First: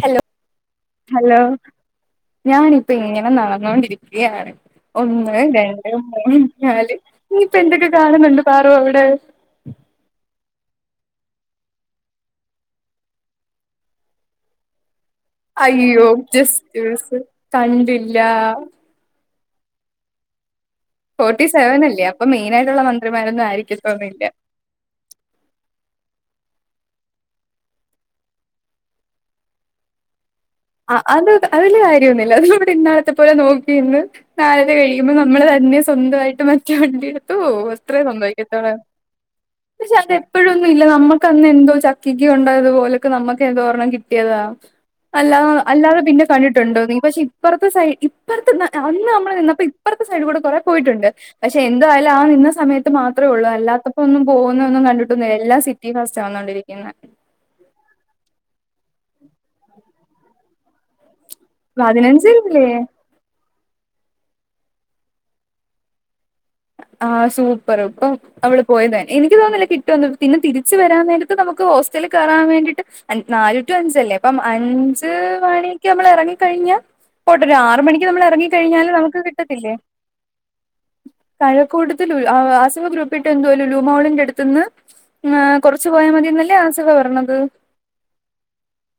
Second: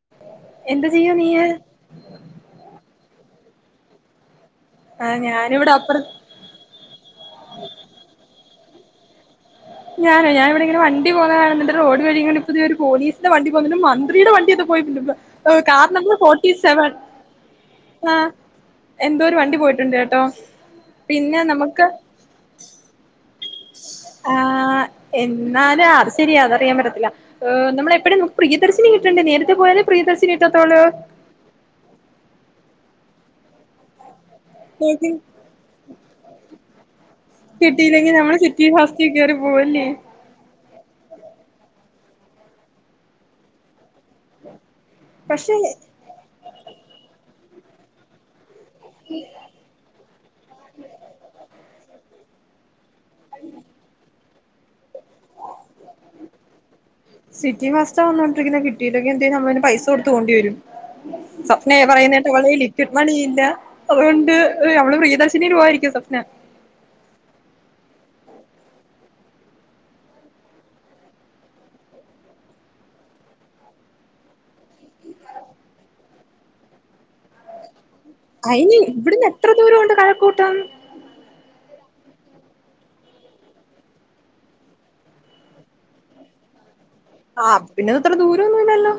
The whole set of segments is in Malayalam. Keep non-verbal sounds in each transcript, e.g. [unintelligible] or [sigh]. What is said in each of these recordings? ഹലോ എന്താ ചെയ്യാ ഹലോ നീയ് ഞാനിപ്പൊ ഇങ്ങനെ നടന്ന് ന്നോണ്ടിരിക്കാണ് ആ ഒന്ന് ഞാനിവിടെ രണ്ട് അപ്പുറ മൂന്ന് നാല് ഇയിപ്പ എന്തൊക്കെ കാണുന്നുണ്ട് സറും എവിടെ ഞാനേ ഞാനിവിടെ ഇങ്ങനെ വണ്ട പോ റോഡ് കഴഞ്ഞിണ്ട് ഇപ്പ ഇ ഒരു പോലീസിന്റെ വണ്ടി പോകിട്ടണ്ട് മന്ത്രിയുടെ വണ്ടി പോയിട്ടുണ്ട് അയ്യോ ജസ്സ് മിസ്സ്‌ ആ കണ്ടില്ല എന്തോ ഒരു വണ്ടി പോയിട്ടുണ്ട് കേട്ടോ പിന്നെ ഫോർട്ടി സെവൻ നമുക്ക് അല്ലേ അപ്പൊ മെയിനായിട്ടുള്ള മന്ത്രിമാര ആ എന്നാല അത് ശരിയാതാ ചെയ്യാൻ പറ്റത്തില്ല ഏ നമ്മളെപ്പെയും മുക്ക് പ്രിയദർശിനി കിട്ടണ്ട് നേരത്തെ പോയാലെ പ്രിയദർശിനി കിട്ടത്തോളൂ ആ അത് അതില് കാര്യൊന്നുമില്ല അ ഇന്നാലത്തെ പോലെ നോക്കിന്ന് നാള അത് നോക്ക് കഴിക്കുമ്പോൾ നമ്മള് തന്നെ സ്വന്തമായിട്ട് മ റ്റോണ്ടിട്ടും കിട്ടിയില്ലെങ്കി നമ്മള് ചുറ്റി ഹസ്ക്ക്റി പോവല്ലേ നമ്മക്കന്ന് എന്തോ ചക്കക്ക ഉണ്ടായത് പോലൊക്കെ നമുക്ക് എന്തോരെണം കിട്ടിയതാണ് അല്ലാ പക്ഷെ അല്ലാതെ പിന്നെ കണ്ടിട്ടുണ്ടോ നീ പക്ഷെ ഇപ്പറത്തെ സൈഡ് ഇപ്പറത്തെ അന്ന് നമ്മള് നിന്ന അപ്പ ഇപ്പറത്തെ സൈഡ് കൂടെ കുറെ പോയിട്ടുണ്ട് പക്ഷെ എന്തായാലും ആ നിന്ന് സമയത്ത് മാത്രമേ ഉള്ളൂ അല്ലാത്തപ്പോൊ ഒന്നും പോകുന്ന ഒന്നും കണ്ടി ക എല്ലാ സിറ്റി ബസ്സാ വന്നോണ്ടിരിക്കുന്ന കുട്ടെ എന്തും നമ്മെള് പൈസ കൊടുത്തു പേകോണ്ടി വരും സ്വപ്നയ പറയുന്ന കേട്ട വള പതിനഞ്ചില്ലേ ലിക്വിഡ് മണി ഇല്ല അതുകൊണ്ട് നമ്മള് പ്രിയദാശിനി പോവമായിരിക്കും സ്വപ്ന- ആ സൂപ്പർ ഇപ്പം അവള് പോയത്െ എനിക്ക് തോന്നുന്നില്ല കിട്ടുവന്നു പിന്നെ തിരിച്ചു വരാൻ നേരത്ത് നമുക്ക് ഹോസ്റ്റലിൽ കയറാൻ വേണ്ടിട്ട് നാല് ടു അഞ്ചല്ലേ അപ്പം അഞ്ച മണിക്ക് നമ്മൾ ഇറങ്ങ കഴിഞ്ഞാൽ പോട്ട ഒരു ആറ മണിക്ക് നമ്മൾ അയിന് ഇറങ്ങിക്കഴിഞ്ഞാല് നമുക്ക് ഇവിടുന്ന് എത്ര ദൂരോണ്ട് കഴക്കൂട്ടം. മഴ കൂടുതൽ ഉള അസവ ഗ്രൂപ്പിട്ട് എന്തോ ലുലൂ മോളിന്റെട്ത്ത്ന്ന് ങേ കൊറച്ച് പോയാൽ മതിന്നല്ലേ അസ് ആഹ് പിന്ന ഇത് ഇത്ര ദൂരൊന്നും ഇല്ലല്ലോ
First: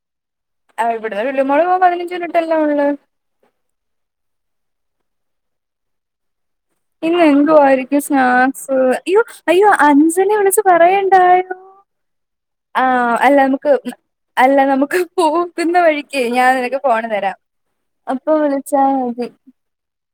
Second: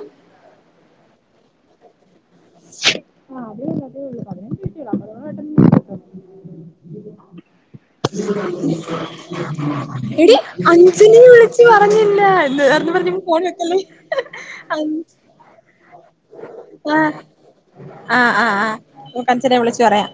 ആഹ് ഇവിട ലുലു മാളു പോവാൻ പതിനഞ്ച് മിനി ആഹ് അതേ അ അതേ ഉള്ളൂ പതിനഞ്ച്ീച്ചള ആ ഇന്ന്െങ്ക ആയിരിക്കും സ്നാക്സ് അയ്യോ അയ്യോ അഞ്ജനെ എടി വിളിിച്ചു അഞ്ജലി പറയണ്ടായോ വിളിച്ച് പറഞ്ഞില്ല എന്ന് പറഞ്ഞ് ആഹ് അല്ല ഫോൺ നമുക്ക് വെക്കല്ലേ അല്ല നമുക്ക് പോകുന്ന വഴി ക്ക് ഞാൻ നിനക്ക് ഫോൺ ആഹ് തരാം അപ്പൊ ആഹ് ആഹ് ആഹ് വിളച്ചാ മതി നമുക്ക് അഞ്ജലിയെ വിളിച്ചു പറയാം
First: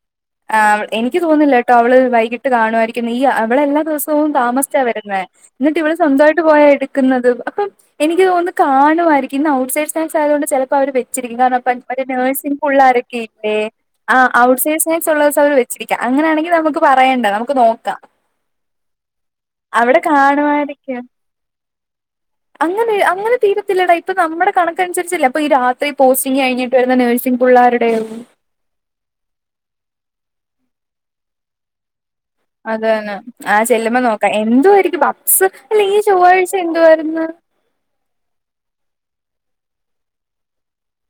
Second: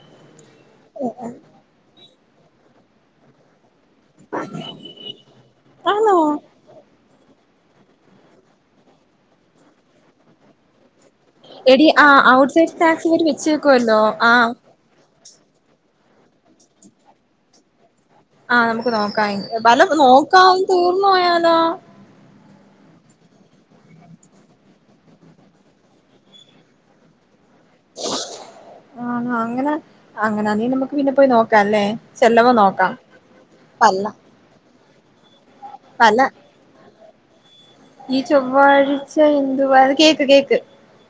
ആ എനിക്ക് തോന്നുന്നില്ലട്ടോ അവള് വൈകി ട്ട് കാണുവായിരിക്കുന്ന് ഈ അവളെല്ലാം ദിവസവും താമസിച്ച വരുന്നേ എന്നിട്ട് ഇവള് ആന്നോ സ്വന്തവായിട്ട് പോയ എടുക്കുന്നത്. അ അപ്പം എനിക്ക്തോന്നുന്നു കാണുവാരിക്കും ഔട്ട് സൈസേഴ്‌സ് ആയതുകൊണ്ട് ചിലപ്പോ അവര് വെ ചിരിക്കും കാരണം ഇപ്പം എടി ഒരു ആഹ് ഔട്ട് നേഴ്സിങ് സൈഡ് സ്നാക്സ് ഇവര് വെച്ച് പുള്ളാരൊക്കെയില്ലേ വെക്കുവല്ലോ ആഹ് ഔട്ട്സൈസ് [unintelligible] അവര് വെച്ചു ക്കാം അങ്ങനാണെങ്കി നമുക്ക് പറയണ്ട നമുക്ക് നോക്കാം. ആ നമുക്ക് നോക്കാം എൻ അല്ല അവിടെ നോക്കാം കാണുമായിരിക്കും തീർന്ന് പോയാലോ അങ്ങനെ അങ്ങനെ തീരത്തില്ലടാ ഇപ്പ നമ്മുടെ കണക്കനുസരിച്ചല്ലെ ഇപ്പൊ ഈ രാത്രി പോസ്റ്റിങ്ങ് കഴിഞ്ഞിട്ട് വരുന്ന നേഴ്സിങ്ങ് [unintelligible] അങ്ങനെ അ [unintelligible] മീൻ നമുക്ക് പിന്നെ പോയി നോക്കാല്ലേ അതാണ് ആഹ് ചെല്ലുമ്പോ നോക്കാം എന്തുവാരി [unintelligible] അല്ല ഈ പല ചൊവ്വാഴിച്ച എന്തുവാരു ഈ ചൊവ്വാഴ്ച്ച എന്തുവാ അത് കേക്ക് കേക്ക്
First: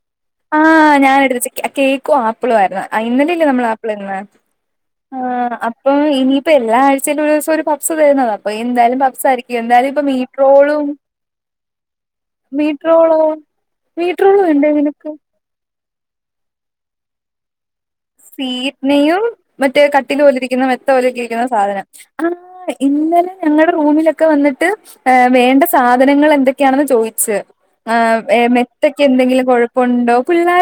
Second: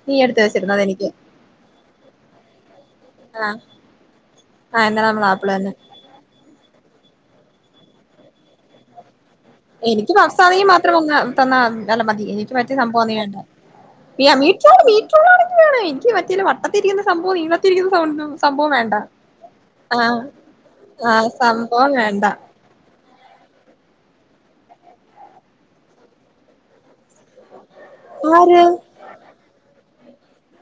നീ എടുത്ത് വെച്ചിരുന്നത് ആഹ് എനിക്ക് [unintelligible] കേക്കും ആപ്പിളുവാരുന്നു അഹ് ഇന്നലയല്ലേ ആഹ് നമ്മള് ആപ്പിള് തിന്ന. ആഹ് എന്നാ നമ്മൾ ആപ്പിൾ ആഹ് തന്നെ അപ്പൊ ഇനിയിപ്പോ എല്ലാ ആഴ് [unintelligible] ഒരു ദിവസം ഒരു പപ്സ് തരുന്നതാ അപ്പ എന്തായാലും പപ്സാരി എനിക്ക് പപ്സാണെങ്കി മാത്രം വന്ന, തന്നാ അല്ല മതി എനിക്ക് മറ്റേ മീറ്റ്റോളോ സംഭവൊന്നും വേണ്ട [unintelligible] മീറ്റ്റോളും ഉണ്ടോ മീറ്റ്റോള് മീ നിനക്ക് [unintelligible] എനിക്കീ മറ്റേല്ല വട്ടത്തിരിക്കുന്ന സംഭവം നിള സ്വീറ്റ്നയും മറ്റേ ആഹ് കട്ടില് പോലിരിക്കുന്ന മെത്തപോലക്കെ ആഹ് ഇരിക്കുന്ന സാധനം സംഭവം വേണ്ട ആഹ് ഇന്നലെ ഞങ്ങടെ റൂമിലൊക്കെ വന്നി വന്നിട്ട് വേണ്ട സാധനങ്ങൾ എന്തൊക്കെയാണെന്ന് ചോദിച്ച് ആഹ് എഹ് ആര് മെത്തക്കെന്തെങ്കിലും കൊഴ ഉണ്ടോ പിള്ളാ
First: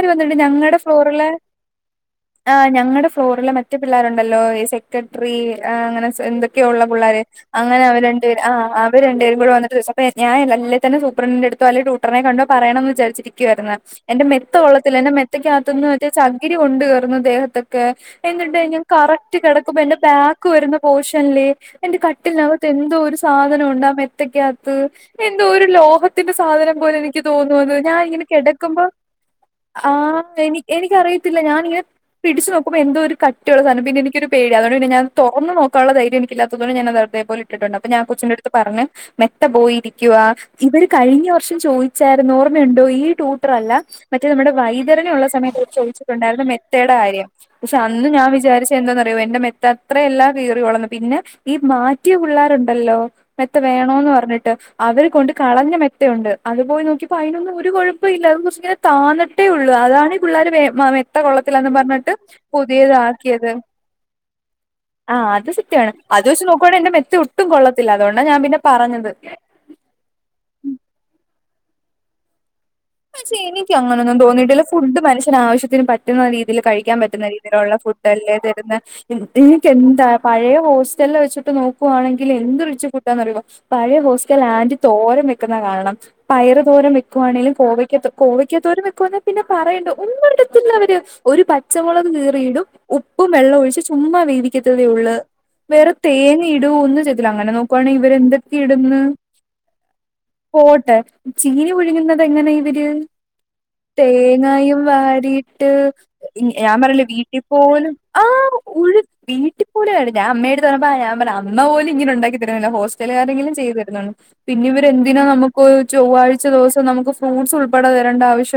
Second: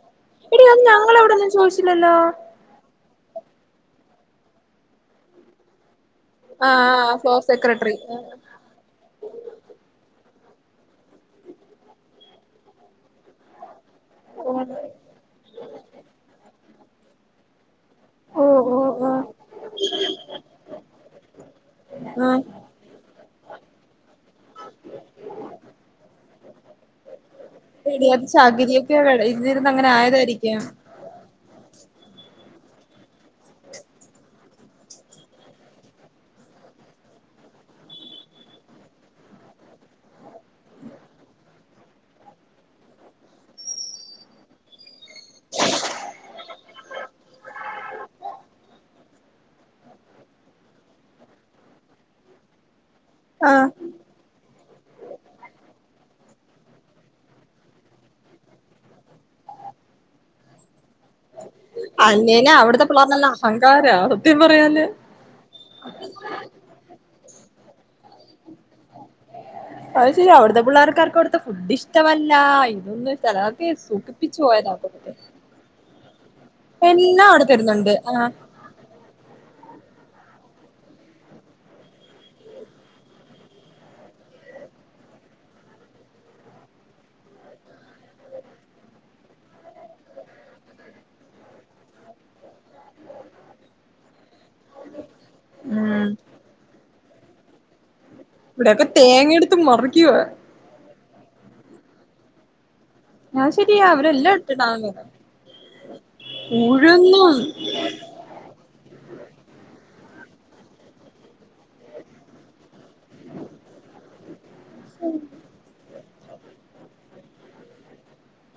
എടി അത് ഞങ്ങളവിടൊന്നും ചോദിച്ചില്ലല്ലോ അഹ് ഞങ്ങളടെ ഫ്ലോറില് മറ്റെ പിള്ളേരുണ്ടല്ലോ ഈ സെക്രട്ടറി അഹ് അങ്ങനെ എന്തൊക്കെയൊ ഉള്ള ആഹ് പിള്ളേര് ഫ്ലോർ അങ്ങനെ സെക്രട്ടറി അവര് രണ്ടുപേര് ആ അവര് രണ്ടു പേരും കൂടെ വന്നിട്ട് സപ്പേ ഞാനിതല്ലേ തന്നെ സൂപ്രണ്ടിന്റെടുത്തോ അല്ലെ ടൂട്ടറിനെ കണ്ടോ പറയണോന്ന് വിചാരിച്ചിരിക്കുവാരുന്നു എന്റെ മെത്ത ഓഹ് കൊള്ളത്തില്ല എന്റെ മെത്തക്കാത്തുന്ന് മറ്റേ ചകി ചകിരി കൊണ്ട് കേർ കേറുന്നു ദേഹത്തെ ഒക്കെ എന്നിട്ട് ഓഹ് ഞാൻ കറക്റ്റ് ഓഹ് കിടക്കുമ്പം എന്റെ ബാക്ക് വരുന്ന പോർഷനില് എന്റെ ആഹ് കട്ടിലിനകത്ത് എന്തോ ഒരു സാധനം ഉണ്ട് മെത്തക്കകത്ത് എന്തോ ഒരു ലോഹത്തിന്റെ സാധനം പോലെ എനിക്ക് തോന്നു അത് എടി അത് ഞാനിങ്ങനെ കിടക്കുമ്പോ ചകിരിയൊക്കെ ഇതിരുന്ന് അങ്ങനെ ആഹ് എനി ആയതായിരിക്കും എനിക്കറിയത്തില്ല ഞാനിങ്ങനെ പിടിച്ച് നോക്കുമ്പോ എന്തോ ഒരു കട്ടിയുള്ള സാധനം പിന്നെ എനിക്കൊരു പേടി അതുകൊണ്ട് ഞാൻ തുറന്ന് നോക്കാനുള്ള ധൈര്യം ഇല്ലാത്തതുകൊണ്ട് ഞാൻ അത് അതുപോലെ അത് ഇട്ടിട്ടുണ്ട് അപ്പോ ഞാൻ കൊച്ചിൻ്റെ അടുത്ത് പറഞ്ഞ് മെത്ത പോയിരിക്കുക ഇവർ കഴിഞ്ഞ വർഷം ചോദിച്ചായിരുന്നു ഓർമ്മയുണ്ടോ ഈ ടൂട്ടർ അല്ല മറ്റേ നമ്മുടെ വൈദ്യ [unintelligible] സമയത്ത് ചോദിച്ചിട്ടുണ്ടായിരുന്നു മെത്തയുടെ കാര്യം പക്ഷെ അന്ന് ഞാൻ വിചാരിച്ച എന്താറിയോ എന്റെ മെത്ത അത്രയല്ല കീറി വളർന്നു പിന്നെ ഈ മാറ്റിയ പിള്ളേരുണ്ടല്ലോ മെത്ത ആഹ് വേണോന്ന് പറഞ്ഞിട്ട് അവർ കൊണ്ട് കളഞ്ഞ മെത്ത ഉണ്ട് അതുപോയി നോക്കിയപ്പോ അതിനൊന്നും ഒരു കുഴപ്പം ഇല്ലാന്ന് വെച്ചെ താന്നട്ടേ ഉള്ളു അതാണ് ഈ പിള്ളേർ മെത്ത കൊള്ള കൊള്ളാതില്ലന്ന് പറഞ്ഞിട്ട് അല്ലേലും അവിടുത്തെ പുതിയത് പിള്ളേർനെല്ലാം ആക്കിയത് അഹങ്കാര സത്യം പറയാല് ആഹ് അത് സത്യമാണ് അത് വെച്ച് നോക്കുവാണെങ്കിൽ എന്റെ മെത്ത ഒട്ടും കൊള്ളത്തി ത്തില്ല അതൊണ്ടാ ഞാൻ പിന്നെ പറഞ്ഞ അത്ശെരിയാ അവടെത്തെ പിള്ളേർക്കാർക്കും ഇവടെത്തെ ഫുഡിഷ്ടവല്ല ഇ പഷേ എനിക്ക് അങ്ങനൊന്നും തോന്നിട്ടില്ല ഫുഡ് മനുഷ്യൻ ആവശ്യത്തിന് പറ്റുന്ന രീതില് കഴിക്കാൻ പറ്റുന്ന എല്ലാം അവിടെ രീതിയിലോള്ള തരുന്നുണ്ട് ഫുഡ് ആ അല്ലേ തരുന്നേ എന്നിട്ടെന്താ പഴേ ഹോസ്റ്റലിൽ വെച്ചിട്ട് നോക്കുവാണെങ്കിൽ എന്ത് റിച്ച് ഫുഡ് ആന്നറിയോ പഴയ ഹോസ്റ്റൽ ആൻറ്റി തോരം വെക്കുന്ന കാണണം പയറ് തോരം വെക്കുവാണെലും കോവയ്ക്ക കോവയ്ക്കത്തോരൻ വെയ്ക്കുവാ പിന്നെ പറയണ്ട ഒന്നിടത്തിൽ അവർ ഒരു പച്ചമുളക് കീറിയിടും ഉപ്പും വെള്ളം ഒഴിച്ച് ചുമ വേവിക്കത്തതേ ഒള്ള് വേറെ ഉം തേങ്ങേ ഇടുവോ ഒന്നും ചെ ത്തില്ല അങ്ങനെ നോക്കുവാണെ അവരെന്തൊക്കെ ഇവിടെയൊക്കെ ഇട്ന്ന് തേങ്ങ എടുത്ത് മറിക്കുവാ പോട്ടെ ചീനി പുഴുങ്ങുന്ന ത് എങ്ങനെ ഇവര് ട്ട് അത് ശരിയാ അവരെല്ലാം തേങ്ങായും ഇട്ടിട്ടാണ് വാരിയിട്ട് ഞാൻ പറഞ്ഞൂല്ലേ ഉഴുന്നും വീട്ടി പോലും ആഹ് ഉ വീട്ടി പോലും ഞാൻ അമ്മേടുത്ത് പറഞ്ഞപ്പാ ഞാൻ പറഞ്ഞ് അമ്മ പോലും ഇങ്ങനെ ഒണ്ടാക്കി തരുന്നില്ല ഹോ ചെല കാര്യങ്ങളും ചെയ്തു തരുന്നൊണ്ട് പിന്നെ ഇവരെന്തിനാ നമുക്ക് ചൊവ്വാഴ്ച ദിവസം നമുക്ക് ഫ്രൂട്ട്സ് ഉൾപ്പെടെ തരേണ്ട ആവശ്യ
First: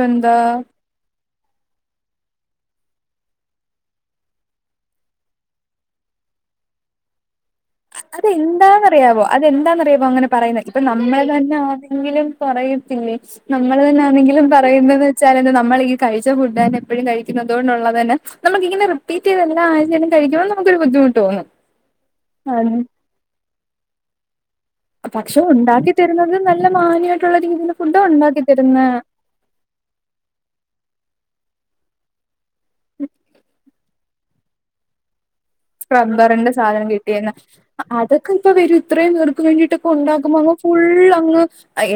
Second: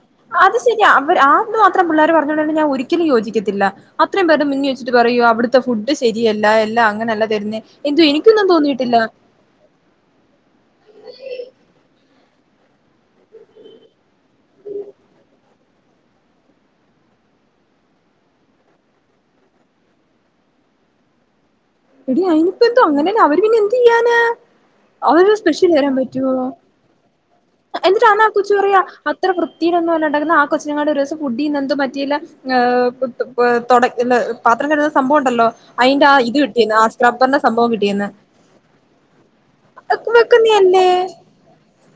അത് ശെരിയാ അവര് ആന്ന് മാത്രം പിള്ളേർ പറ [unintelligible] ഞാൻ ഒരി ഒരിക്കലും യോജിക്കത്തില്ല. അത്രയും പേര് മുന്നിൽ വെച്ചിട്ട് പറയൂക അവിടുത്തെ ഫുഡ് ശരിയല്ല എല്ലാം അങ്ങനെ അല്ല തരുന്നേ. എന്തോ അത് എനിക്കൊന്നും തോന്നിയിട്ടില്ല എന്താന്നറിയാവോ അതെന്താ ന്നറിയാവോ അങ്ങനെ പറയുന്നത് ഇപ്പൊ നമ്മെ തന്നെ ആരെങ്കിലും പറയത്തില്ലേ നമ്മൾ തന്നെ ആണെങ്കിലും പറയുന്നതെന്ന് വെച്ചാൽ നമ്മൾ ഈ കഴിച്ച ഫുഡ് തന്നെ എപ്പോഴും കഴിക്കുന്നത് ക. അതുകൊണ്ട് ഉള്ളത് തന്നെ നമ്മുക്കിങ്ങനെ റിപ്പീറ്റ് ചെയ്തല്ല ആദ്യം തന്നെ കഴിക്കുമ്പോൾ നമുക്ക് ഒരു ബുദ്ധിമുട്ട് തോന്നും. [inaudible] അയിനിപ്പോ അത് എന്തോ അങ്ങനെയന്ന അവർ പിന്നെ എന്ത് ചെയ്യാനാ? അവ പക്ഷെ സ്പെഷ്യൽ വരാൻ ഉണ്ടാക്കി പറ്റുവോ? തരുന്നത് നല്ല മാന്യമായിട്ടുള്ള രീതിയിൽ ഫുഡ് എന്നിട്ടാ ആ ഉണ്ടാക്കി കൊച്ചു പറയാ തരുന്ന അത്ര വൃത്തിയിയിലൊന്നും ഉണ്ടാക്കുന്നേ ആ കൊച്ചിനങ്ങാട് ഒരു ദിവസം ഫുഡീന്ന് എന്തും പറ്റിയില്ല [inaudible] പാത്രം കഴുകുന്ന സംഭവം ഉണ്ടല്ലോ? അതിന്റെ ആ ഇത് റബ്ബറിന്റെ കിട്ടിയെന്ന് ആ സാധനം കിട്ടിയ സ്ക്രബ്ബറിന്റെ സംഭവം കിട്ടിയെന്ന് അതൊക്കെ ഇപ്പൊ വരും ഇത്രയും പേർക്ക് വേണ്ടിട്ടൊക്കെ അതൊക്കെ ഉണ്ടാക്കുമ്പോ അങ്ങ് ഫുൾ വെക്കുന്നയല്ലേ അങ്ങ്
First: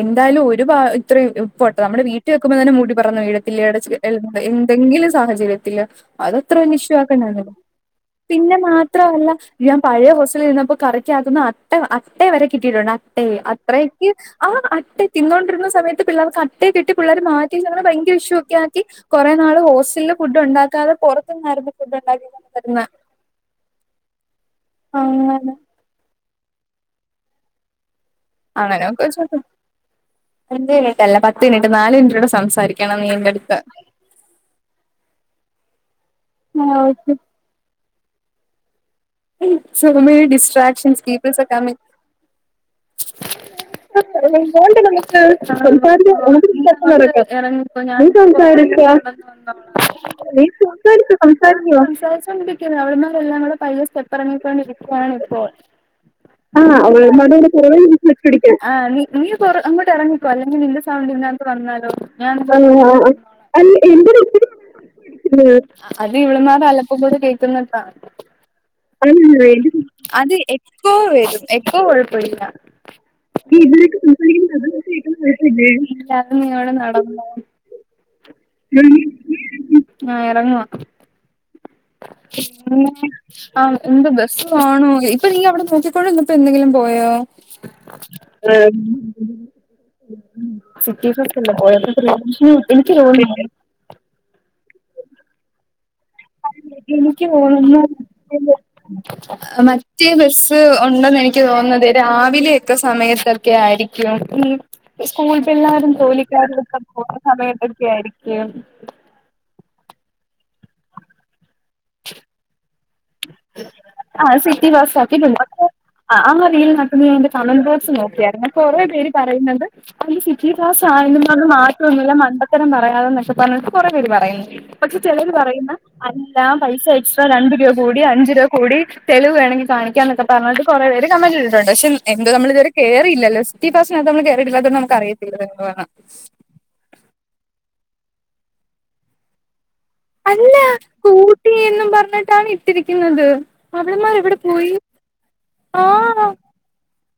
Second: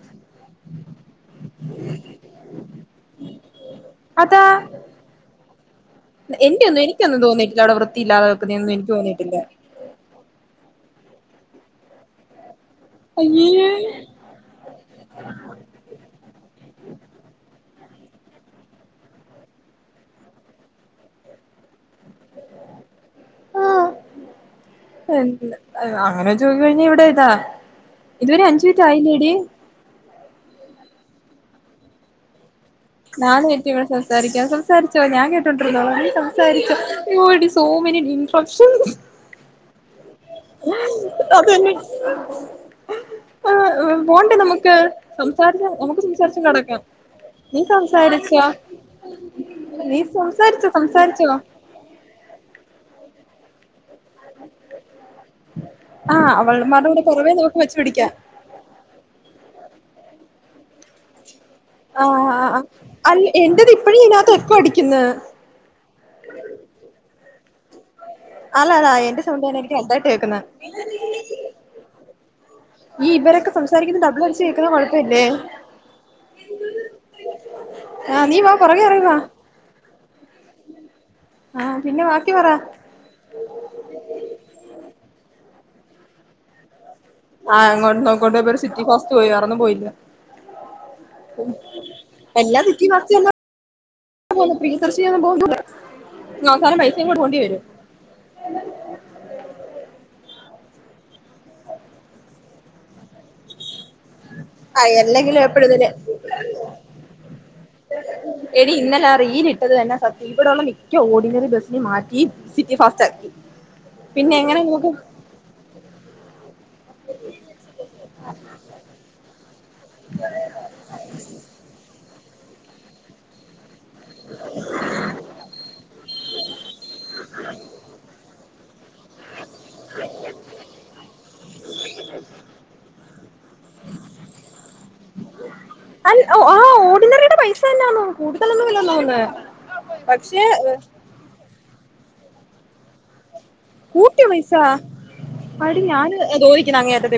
എന്തായാലും ഒരു ഇത്ര പോട്ടെ നമ്മുടെ വീട്ടിൽ വെയ്ക്കുമ്പോ തന്നെ മുടി പറന്നു വീഴത്തില്ലേ? എന്തെങ്കിലും സാധന [inaudible] എന്റെയൊന്നും എനിക്കൊന്നും തോന്നിയിട്ടില്ല അവിടെ വൃത്തില്ലാതെ പിന്നെ മാത്രമല്ല ഞാൻ പഴയ ഹോസ്റ്റലിൽ നിന്നപ്പോ കറി [unintelligible] അട്ട വരെ കിട്ടിയിട്ടുണ്ട് അട്ടേ അയ്യേ അത്രക്ക് ആ അട്ടെ തിന്നോണ്ടിരുന്ന സമയത്ത് പിള്ളേർക്ക് അട്ടയെ കിട്ടി പിള്ളേർ മാറ്റ ഞങ്ങള് ഭയര വിഷയക്ക ആക്കി കുറെേ നാള് ഹോസ്റ്റലിൽ ഫുഡ് ഉണ്ടാക്കാതെ പുറത്തുന്നായിരുന്നു ഫുഡ് ഉണ്ടാക്കി തരുന്ന അങ്ങനെ [unintelligible] അങ്ങനെ [unintelligible] ഇവിടെ ഇതാ ഇതുവരെ അഞ്ചു മിറ്റ് അങ്ങനെയൊക്കെ ആയില്ലേടി? ചോദിക്കും അഞ്ച് മിനിറ്റ് അല്ല പത്ത് മിനിറ്റ് നാല് മിനിറ്റ്ടെ സംസാരി നാല് മിൻറ്റ് ഇവിടെ സംസാരിക്കാ സംസാര്ച്ചോ ഞാന് തെത്ര നാളായി സംസാരിക്കോ യോടി സോ മെനി ഇൻഫെക്ഷൻ ഉം അത് തന്നെ ആഹ് പോണ്ടേ നമുക്ക് സംസാരിച്ച നമുക്ക് [unintelligible] സംസാരിച്ച് കെടക്കാം നീ സംസാരിച്ചോ നീ സംസാരിച്ചോ സംസാരിച്ചോ [inaudible] എല്ലാം കടെ പയ്യെ [unintelligible] പറഞ് കൊണ്ടിരിക്കാണ് ഇപ്പോൾ. ആഹ് അവൾമാരുടെ കൂടെ കൊറവേ നമുക്ക് വെച്ച് പിടിക്കാം [unintelligible] നീ അങ്ങോട്ട് ഇറങ്ങി കൊല്ലങ്ങെ നിന്ന് ആഹ് അല്ല എന്റെത് ഇപ്പഴും ഇതിനകത്ത് എക്കോ അടിക്കുന്ന് [unintelligible] [unintelligible] [inaudible] പിന്നെത്ത അല്ലല്ല എന്റെ സൗണ്ടാണ് എനിക്ക് [unintelligible] വലുതായിട്ട് അത് കേക്കുന്നെ എക്കോ വരും എക്കോ കൊഴപ്പല്ല ഈ ഇവരൊക്കെ സംസാരിക്കുന്നത് ഡബിൾ അടിച്ച് കേക്കുന്ന കൊഴപ്പല്ലേ ആഹ് നീ വാ പൊറകെ എറങ്ങി വാ ആഹ് പിന്നെ ബാക്കി പറ [inaudible] ആഹ് എന്ത് ബസ് വാണോ ഇപ്പൊ നീ അവിടെ നോക്കിക്കൊണ്ട്ന്നപ്പോ എന്തെങ്കിലും പോയോ [inaudible] ആഹ് അങ്ങോട്ടും നോക്കോട്ടും ഇവര് സിറ്റി ഫാസ്റ്റ് പോയി വേറൊന്നും പോയില്ല എല്ലാ സിറ്റി ഫാസ്റ്റ് തന്നെ പോവുന്നെ പ്രിയദർശിനി ഒന്നും പോവുന്നില്ല അവസാനം പൈസയും കൂടെ എനിക്ക് പോണ്ടി വരും തോന്നുന്നു മറ്റേ ബസ്സ് - ഉണ്ടെന്ന് എനിക്ക് തോന്നുന്നത് രാവിലെയൊക്കെ സമയത്തൊക്കെ ആയിരിക്കും ആഹ് സ്കൂൾ എല്ലെങ്കിലും എപ്പഴും തന്നെ പിള്ളാരും ജോലിക്കാരും ഒക്കെ പോകുന്ന സമയത്തൊക്കെ ആയിരിക്കും എടി ക്ക ഓഡിനറി ബസിൽ മാറ്റി സിറ്റി ഫാസ്റ്റ് ആക്കി ആ പിന്നെ എങ്ങനെ സിറ്റി നമുക്ക് ബസ് ആക്കി [unintelligible] അങ്ങന അ ൻ [unintelligible] ന്റെ കമന്റ് ബോക്സ് നോക്കിയായിരുന്നു കുറെേ പേര് പറയുന്നുണ്ട് അത് സിറ്റി ദാസ് ആയെന്നും പറഞ് മാത്ര ഒന്നുമില്ല മണ്ട - ഇത്തരം പറയാത പക്ഷെ - കൊറേ പേര് പറയുന്നു പക്ഷെ ചെലരു പറയുന്ന് അല്ല പൈസ എക്സ്ട്രാ രണ്ട് രൂപ - അഞ്ചര കോടി തെളിവു വേണെങ്കിൽ കാണിക്കാന്നൊക്കെ പറഞ്ഞിട്ട് കൊറേ പേര് കമന്റ് ഇട്ടിട്ടുണ്ട് പക്ഷെ എന്തോ നമ്മള് ഇതുവരെ ക കേറിയില്ല ല [unintelligible] സ്റ്റി പാസിനാത്ത് നമ്മള് കേറിയിട്ടല്ലാതൊണ്ട് നമുക്ക് അറിയത്തില്ല അത് എന്തുവാ എന്ന് തന്നെയാന്നോ കൂടുതലൊന്നും ഇല്ലല്ലോന്ന് അല്ല കൂട്ടി എന്നും പറ ഞ്ഞിട്ടാണ് ഇട്ടിരിക്കുന്നത് അവള്മാര് കൂട്ടിയ എവിടെ പൈസാ പോയി അടി ഞാന് തോയിക്കണ അങ്ങേയറ്റേ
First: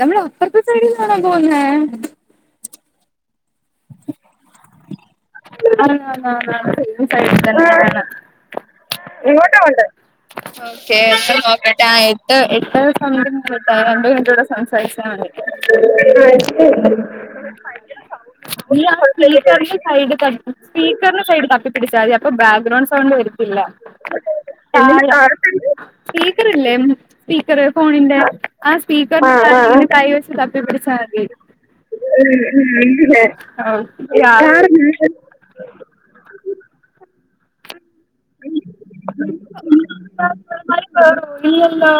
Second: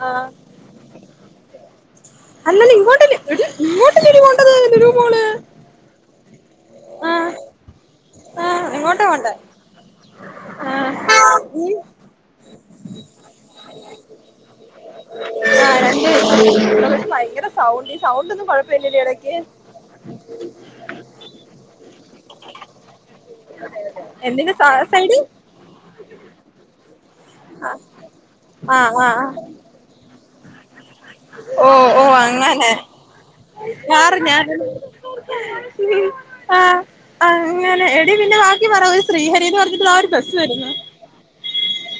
നമ്മള അപ്പറത്തെ സൈഡിൽ കാണാൻ പോകുന്നെ അല്ലല്ല ഇങ്ങോട്ടില്ല എടി ഇങ്ങോട്ടല്ലേടി പോണ്ടത് ലുലു മോള് [inaudible] ആഹ് ആ ആഹ് ഇങ്ങോട്ടാ പോണ്ടേ ഇങ്ങോട്ട പോണ്ട് ഓകെ ടൈ ആഹ് ഈ നോക്കട്ടെ എട്ട് എട്ട് സമയതിൻ്റെ രണ്ടേ രണ്ട് മിനിറ്റൂടെ സംസാരിച്ചാ മതി ആഹ് രണ്ട് പക്ഷെ ഭയങ്കര സൗണ്ട് ഈ സൗണ്ട് ഒന്നും കുഴപ്പമില്ലല്ലേ ഇടക്ക് സീക്കറിൻ്റെ സൈഡ് സ്പീക്കറിന്റെ സൈഡ് തപ്പിപ്പടിച്ചാ മതി അപ്പൊ ബാക്ക്ഗ്രൗണ്ട് വിടത്തില്ല എന്തിന്റെ സ സൈഡ് താഴെത്തേക്ക് സ്പീക്കറില്ലേ സ്പീക്കർ ഫോണിന്റെ ആ ആഹ് സ്പീക്കർ ആഹ് ആ ആ താഴെ [unintelligible] ആ ആഹ് ആഹ് അങ്ങനെ പിന്നെ ബാക്കി പറ ഒരു ശ്രീഹരിന്ന് പറഞ്ഞിട്ടുള്ള ആ ഒരു ബസ് വരുന്നു ഇല്ലല്ലോ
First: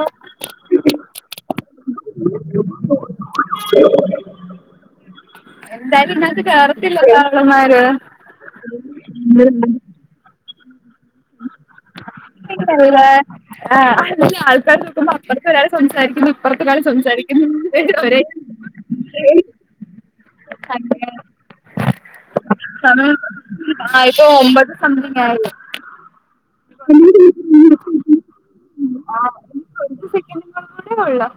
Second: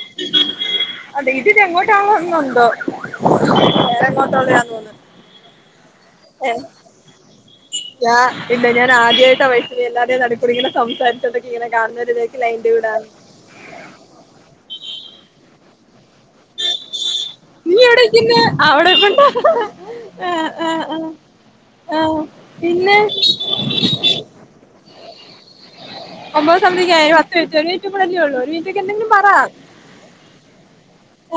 അതെ [unintelligible] ഉ [unintelligible] എന്തായാലും ഇന്ന് ഏഹ് കേറത്തില്ല കാളന്മാര് ഞാ ഇങ്ങന സംസാരിച്ചതെക്ക് ഇങ്ങനെ കാലിന്റെടേൽ [unintelligible] സംസാരിക്കുന്നു ഇപ്പുറതൊരാൾ സംസാരിക്കുന്നു നീ ഒരേ എവിടെക്കന്ന അവിടെക്കണ്ട പിന്നെ സമയം ആയിട്ടോ ഒമ്പത് സംതിിങ് ആര് ഉം ഒമ്പത് സമതിക്ക പത്ത് മിനിറ്റ് ഒരു മിനിറ്റ് കൂടെ അല്ലെ ഒള്ളു നീ എന്തെങ്കിലും ആ പറ കുറച്ച് സെക്കൻഡുകൾ കൂടെ ഉള്ളു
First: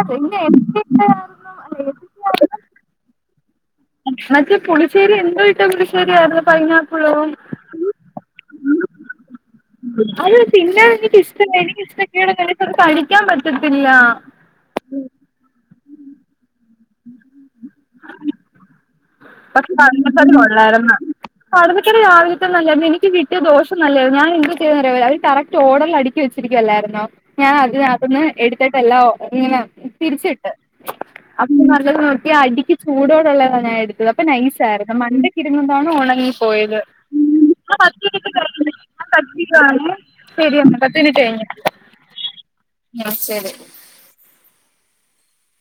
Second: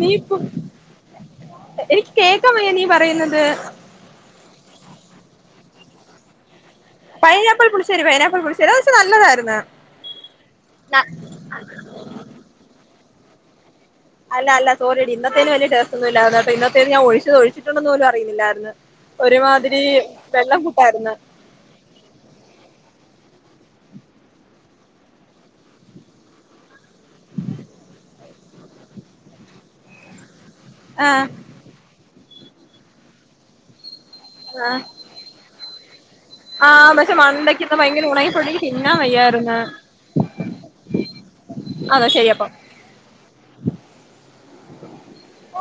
നീ പിന്നെ എന്തിട്ടായിരുന്നു എനിക്ക് കേക്കാ വയ്യ നീ പറയുന്നത് പുളിശ്ശേരി ഉണ്ടോയിച്ചാ പുളശ്ശേരി ആയിരുന്നു കഴിഞ്ഞു പൈനാപ്പിൾ പുളിശ്ശേരി പൈനാപ്പിൾ പുളിശ്ശേരി അത് പക്ഷെ നല്ലതായിരുന്നു അത് പിന്ന എനിക്കഷ്ട എനിക്കിഷ്ടജെകേടൊന്നൂല്യ പഠിക്കാൻ പറ്റു അല്ല അല്ല സോറിടി ഇന്നത്തേന് വല്ല്യ ടേസ്റ്റ് ഒന്നുല്ല കേട്ടോ ഇന്നത്തെത് ഞാൻ ഒഴിച്ചത് ഒഴിച്ചിണ്ടെന്ന്പോലും അറിയുന്നില്ലായിരുന്നു പക്ഷെ ഒരുമാതിരി കായിരുന്ന വെള്ളം കൂട്ടായിരുന്നു കടമട്ടല് രാവിലെത്തെന്ന നല്ലായിുന്ന എനിക്ക്ട്ട [unintelligible] അത് ദോശ നല്ലായിരുന്നു. ഞാൻ എന്ത് ചെയ്തെന്ന്അറിയുമോ കറക്റ്റ് ഓർഡറിൽ അട്ക്കി വച്ചിരിക്കുവല്ലായിരുന്നോ ഞാൻ അത് അതിനകത്തുന്ന് എടുത്തിട്ട്എല്ലാം ഇങ്ങനെ തിരിച്ച് ആഹ് [unintelligible] ഈ അടിക്ക് ചൂടോടുള്ളതാ [inaudible] അ നൈസ് ആഹ് ആയിരുന്നു മന്തിക്കിതൊന്നും. [unintelligible] പോയത് ആഹ് പക്ഷെ മണ്ടയ്ക്ക് ഇന്ന് ഭയങ്കര ഉണങ്ങിപ്പോയിട്ട് എനിക്ക് തിന്നാൻ വയ്യായിരുന്നു [unintelligible] ശരിയത്തി കഴിഞ്ഞ അതാ ശരി അപ്പം ശരി ഒ